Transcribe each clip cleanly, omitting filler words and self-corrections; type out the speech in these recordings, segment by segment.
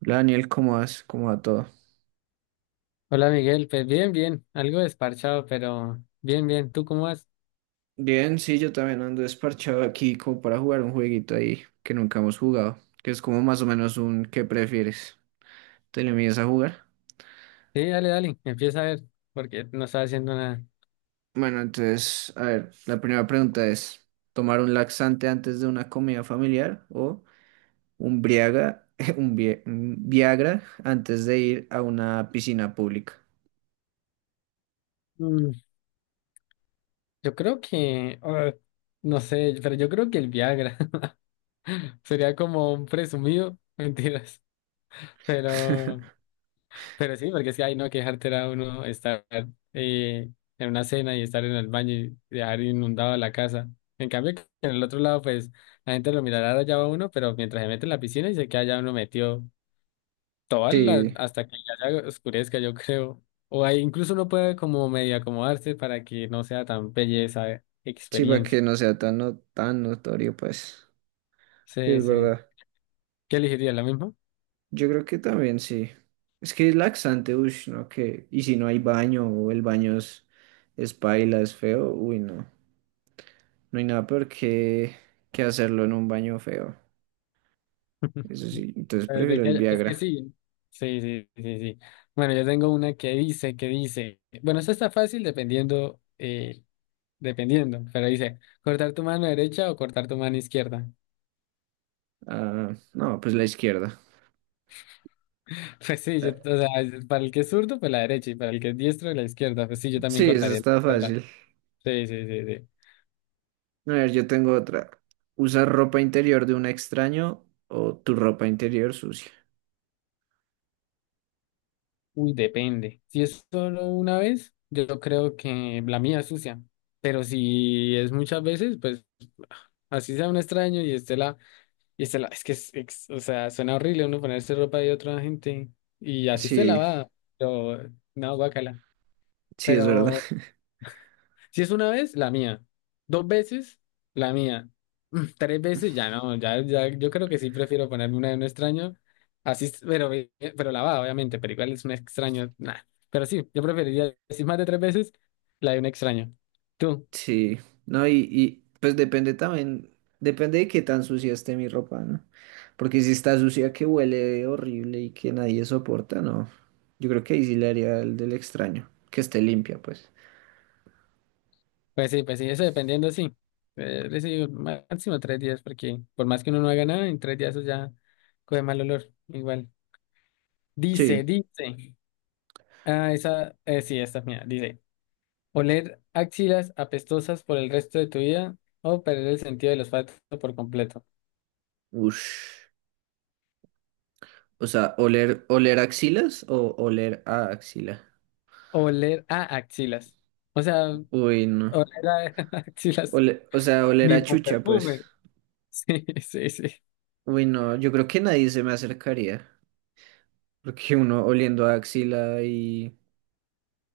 Hola Daniel, ¿cómo vas? ¿Cómo va todo? Hola Miguel, pues bien, bien, algo desparchado, pero bien, bien, ¿tú cómo vas? Bien, sí, yo también ando desparchado aquí como para jugar un jueguito ahí que nunca hemos jugado, que es como más o menos un ¿qué prefieres? ¿Te le mides a jugar? Sí, dale, dale, empieza a ver, porque no estaba haciendo nada. Bueno, entonces, a ver, la primera pregunta es, ¿tomar un laxante antes de una comida familiar o un Briaga, un Viagra antes de ir a una piscina pública? Mm, yo creo que, no sé, pero yo creo que el Viagra sería como un presumido, mentiras, pero, pero sí, porque es que hay no que dejar a uno estar eh, en una cena y estar en el baño y dejar inundado la casa. En cambio, que en el otro lado, pues la gente lo mirará allá va uno, pero mientras se mete en la piscina y se queda allá uno metido toda la, Sí, hasta que ya se oscurezca, yo creo. O ahí incluso uno puede como medio acomodarse para que no sea tan bella esa sí, para experiencia. que no sea tan, no, tan notorio, pues. Sí, Sí, es sí. verdad. ¿Qué elegiría? ¿La misma? Yo creo que también sí. Es que es laxante, uy, no, que. Y si no hay baño o el baño es paila, es feo, uy, no. No hay nada peor que hacerlo en un baño feo. Eso sí, entonces prefiero el es que Viagra. sí. Sí, sí, sí, sí. Bueno, yo tengo una que dice, que dice. Bueno, eso está fácil dependiendo, dependiendo, pero dice, ¿cortar tu mano derecha o cortar tu mano izquierda? Ah, no, pues la izquierda. Pues sí, yo, Eh, o sea, para el que es zurdo, pues la derecha, y para el que es diestro, la izquierda. Pues sí, yo Sí, también eso cortaría la está izquierda. fácil. Sí, sí, sí, sí. A ver, yo tengo otra. ¿Usar ropa interior de un extraño o tu ropa interior sucia? Uy, depende. Si es solo una vez, yo creo que la mía es sucia. Pero si es muchas veces, pues así sea un extraño y esté la, es que es, ex- o sea, suena horrible uno ponerse ropa de otra gente y así esté Sí, lavada. Pero no, guácala. sí, es verdad. Pero si es una vez, la mía. Dos veces, la mía. Mm, tres veces, ya no, ya, ya, yo creo que sí prefiero ponerme una de un extraño. Así, es- pero, eh, pero lavada, obviamente, pero igual es un extraño, nah. Pero sí, yo preferiría, si más de tres veces, la de un extraño. Tú, Sí, no, pues depende también, depende de qué tan sucia esté mi ropa, ¿no? Porque si está sucia que huele horrible y que nadie soporta, no. Yo creo que ahí sí le haría el del extraño, que esté limpia, pues. Pues sí, eso dependiendo, sí. Les digo, máximo tres días, porque por más que uno no haga nada, en tres días eso ya coge mal olor, igual. Dice, Sí, dice. Esa, sí, esta es mía, dice. Oler axilas apestosas por el resto de tu vida o perder el sentido del olfato por completo. ush. O sea, oler axilas o oler a axila. Oler a axilas. O sea, Uy, no. oler a axilas Ole- o sea, oler ni a por chucha, pues. perfume. Sí, sí, sí. Uy, no, yo creo que nadie se me acercaría. Porque uno oliendo a axila y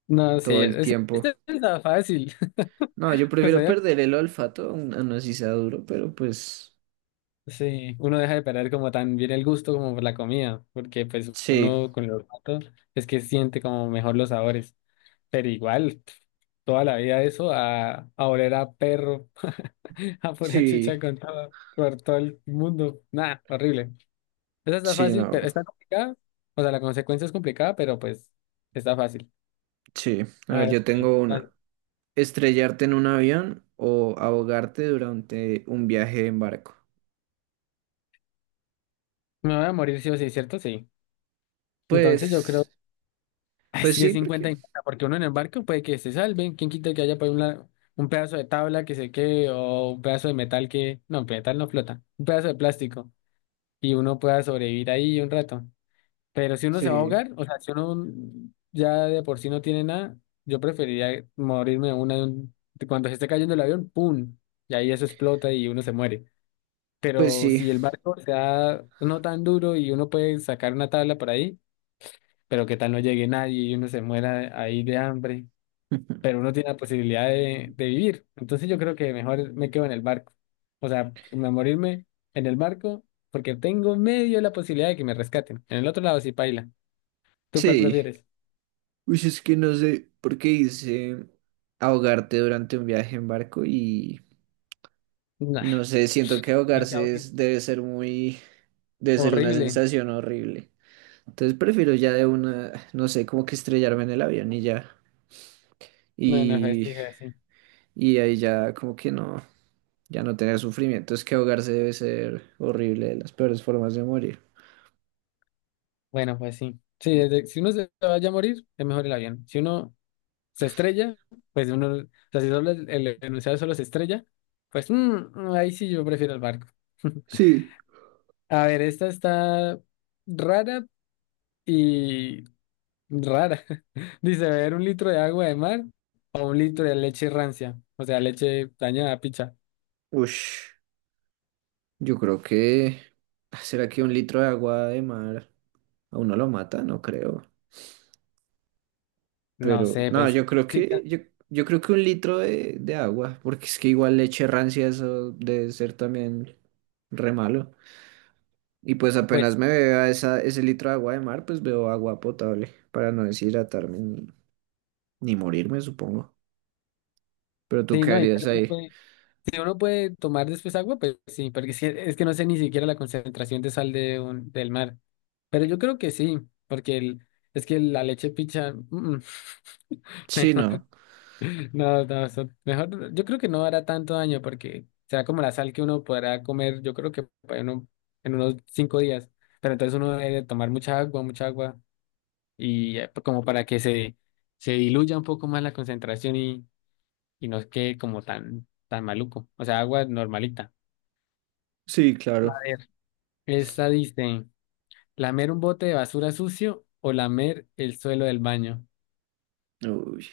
No, sí, todo el es, tiempo. esta está fácil. No, yo Pues prefiero obvio, perder el olfato a un- no así sea duro, pero pues sí, uno deja de perder como también el gusto como por la comida, porque pues sí, uno con el olfato es que siente como mejor los sabores. Pero igual, pf, toda la vida eso, a oler a perro, a pura chucha sí, con todo, por todo el mundo. Nada, horrible. Esa está sí, fácil, no, pero está complicada. O sea, la consecuencia es complicada, pero pues está fácil. sí. A A ver, ver, yo sí, tengo una. dale. Estrellarte en un avión o ahogarte durante un viaje en barco. Me voy a morir sí o sí, ¿cierto? Sí. Entonces yo Pues, creo, ay, es pues que sí, 50 y porque 50, porque uno en el barco puede que se salve. ¿Quién quita que haya por un, la- un pedazo de tabla que se quede o un pedazo de metal que... No, metal no flota. Un pedazo de plástico. Y uno pueda sobrevivir ahí un rato. Pero si uno se va a sí, ahogar, o sea, si uno ya de por sí no tiene nada, yo preferiría morirme de una de un- de cuando se esté cayendo el avión, ¡pum! Y ahí eso explota y uno se muere. pues Pero sí, si el barco se da no tan duro y uno puede sacar una tabla por ahí, pero qué tal no llegue nadie y uno se muera ahí de hambre, pero uno tiene la posibilidad de vivir. Entonces yo creo que mejor me quedo en el barco. Morirme en el barco porque tengo medio la posibilidad de que me rescaten. En el otro lado sí paila. ¿Tú cuál sí. prefieres? Uy, es que no sé por qué hice ahogarte durante un viaje en barco y Nah, no sé, siento que qué ahogarse caótico. es- debe ser muy, debe ser una Horrible. sensación horrible. Entonces prefiero ya de una, no sé, como que estrellarme en el avión y ya. Bueno, pues sí, Y, pues sí. y ahí ya como que no, ya no tener sufrimiento. Es que ahogarse debe ser horrible, de las peores formas de morir. Bueno, pues sí. Si uno se vaya a morir, es mejor el avión. Si uno se estrella, pues uno, o sea, si solo el enunciado solo se estrella, pues ahí sí yo prefiero el barco. Sí. A ver, esta está rara y rara. Dice, beber un litro de agua de mar o un litro de leche rancia, o sea, leche dañada, picha. Ush, yo creo que... ¿Será que un litro de agua de mar a uno lo mata? No creo. No Pero sé, no, yo creo sí, que... Yo creo que un litro de agua, porque es que igual leche rancia eso debe ser también re malo. Y pues apenas pues me beba ese litro de agua de mar, pues veo agua potable para no deshidratarme ni, ni morirme, supongo. Pero tú sí, qué no, y harías ahí. si uno puede tomar después agua, pues sí, porque es que no sé ni siquiera la concentración de sal del mar. Pero yo creo que sí, porque el, es que la leche picha, Sí, mejor, no. no, no, eso- mejor, yo creo que no hará tanto daño porque será como la sal que uno podrá comer, yo creo que para uno- en unos cinco días. Pero entonces uno debe tomar mucha agua, y como para que se diluya un poco más la concentración y no quede como tan, tan maluco. O sea, agua normalita. Sí, A claro. ver, esta dice, ¿lamer un bote de basura sucio o lamer el suelo del baño? Uy,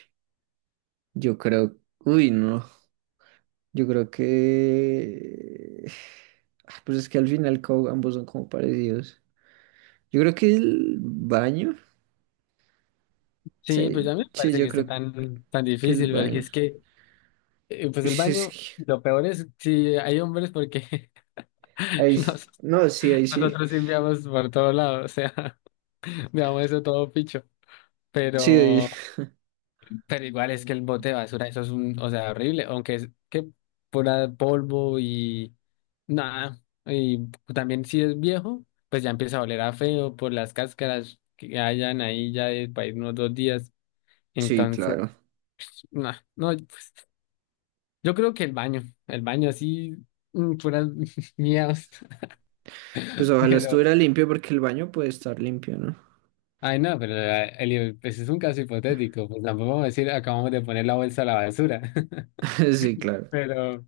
yo creo. Uy, no. Yo creo que. Ah, pues es que al final co- ambos son como parecidos. Yo creo que el baño. Sí, pues Sí, ya me sí, parece yo que esté creo tan, tan que el difícil, porque baño. es que, pues el Sí, es baño, que... lo peor es si hay hombres, porque Ahí sí. nos- No, sí, ahí sí. nosotros limpiamos por todos lados, o sea, veamos eso todo picho, Sí, pero... Pero igual es que el bote de basura, eso es un, o sea, horrible, aunque es que pura polvo y nada, y también si es viejo, pues ya empieza a oler a feo por las cáscaras que hayan ahí ya de para ir unos dos días. sí, Entonces, claro. nah, no, pues, yo creo que el baño así, mm, puras miedos, Pues ojalá pero, estuviera limpio porque el baño puede estar limpio, ¿no? ay no, pero Eli, pues es un caso hipotético, pues tampoco vamos a decir acabamos de poner la bolsa a la basura, Sí, claro. pero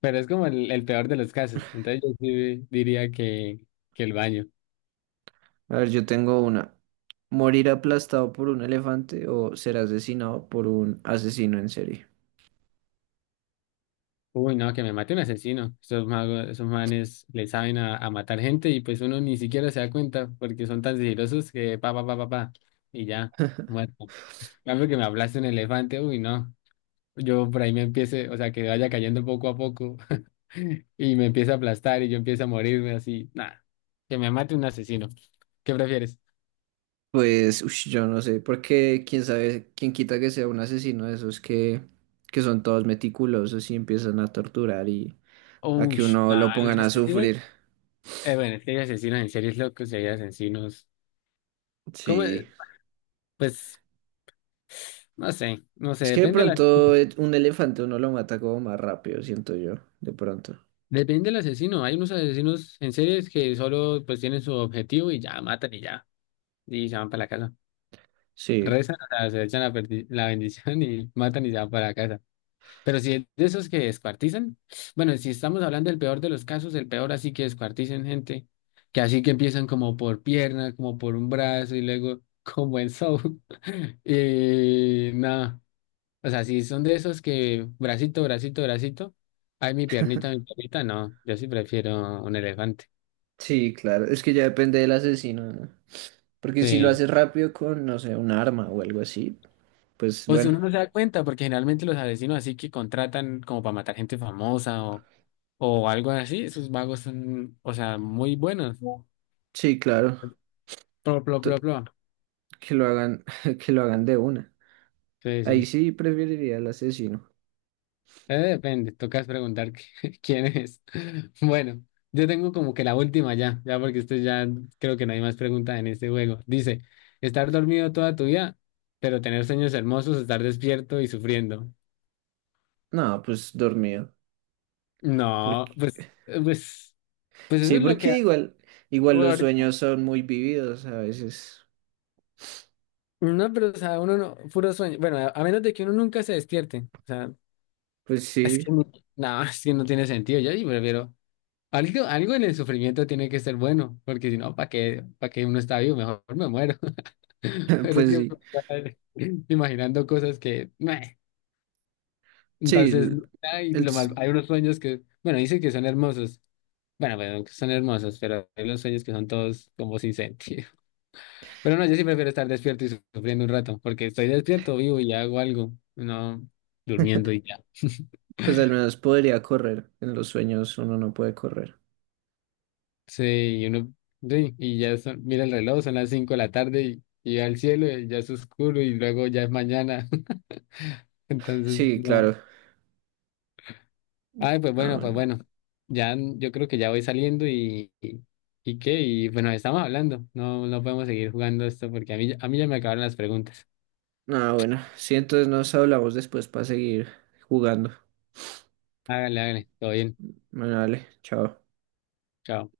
Pero es como el peor de los casos. Entonces yo sí diría que el baño. A ver, yo tengo una. ¿Morir aplastado por un elefante o ser asesinado por un asesino en serie? Uy, no, que me mate un asesino. Esos magos, esos manes le saben a matar gente y pues uno ni siquiera se da cuenta porque son tan sigilosos que pa, pa, pa, pa, pa. Y ya, muerto. En cambio que me hablaste un elefante, uy, no. Yo por ahí me empiece, o sea, que vaya cayendo poco a poco y me empieza a aplastar y yo empiezo a morirme así. Nada, que me mate un asesino. ¿Qué prefieres? Pues, ush, yo no sé, porque quién sabe, quién quita que sea un asesino de esos que son todos meticulosos y empiezan a torturar y a que Uy, uno lo nada, pongan los a asesinos. sufrir. Bueno, es que hay asesinos en series locos y hay asesinos. ¿Cómo? Sí. Pues no sé, no sé, Es que de depende la, pronto un elefante uno lo mata como más rápido, siento yo, de pronto. depende del asesino. Hay unos asesinos en series que solo pues tienen su objetivo y ya matan y ya. Y se van para la casa. Sí. Rezan, o sea, se echan la bendición y matan y se van para la casa. Pero si es de esos que descuartizan, bueno, si estamos hablando del peor de los casos, el peor así que descuartizan gente, que así que empiezan como por pierna, como por un brazo y luego como en Saw. Y nada. O sea, si son de esos que bracito, bracito, bracito, ay, mi piernita, no, yo sí prefiero un elefante. Sí, claro, es que ya depende del asesino, ¿no? Porque si lo Sí. haces rápido con, no sé, un arma o algo así, pues O si bueno, uno no se da cuenta, porque generalmente los asesinos así que contratan como para matar gente famosa o algo así, esos vagos son, o sea, muy buenos. sí, claro, Plo, plo, plo, to- plo. que lo hagan, que lo hagan de una. Sí, Ahí sí. sí preferiría al asesino. Depende, tocas preguntar quién es. Bueno, yo tengo como que la última ya, ya porque esto ya creo que no hay más preguntas en este juego. Dice, estar dormido toda tu vida, pero tener sueños hermosos, estar despierto y sufriendo. No, pues dormido. Porque, No, pues, pues, pues eso sí, es lo que porque igual, igual los ahorita- sueños son muy vividos a veces. no, pero o sea, uno no, puro sueño. Bueno, a menos de que uno nunca se despierte. O sea, Pues es sí, que no, no, es que no tiene sentido. Yo sí prefiero. Algo, algo en el sufrimiento tiene que ser bueno, porque si no, para qué uno está vivo? Mejor me muero. Pero es pues que sí. me está imaginando cosas que, meh. Sí, Entonces, hay, el lo s- mal, hay unos sueños que, bueno, dicen que son hermosos. Bueno, bueno, que son hermosos, pero hay unos sueños que son todos como sin sentido. Pero no, yo sí prefiero estar despierto y sufriendo un rato, porque estoy despierto, vivo y hago algo, no durmiendo y ya. pues al menos podría correr. En los sueños uno no puede correr. Sí, y uno, sí, y ya son, mira el reloj, son las 5 de la tarde y al cielo y ya es oscuro y luego ya es mañana. Entonces, Sí, no. claro. Ay, pues Ah, bueno, pues bueno. bueno. Yo creo que ya voy saliendo y qué, y bueno, estamos hablando. No, no podemos seguir jugando esto porque a mí ya me acabaron las preguntas. Ah, bueno, sí, entonces nos hablamos después para seguir jugando. Hágale, hágale, todo bien. Bueno, dale, chao. Chao.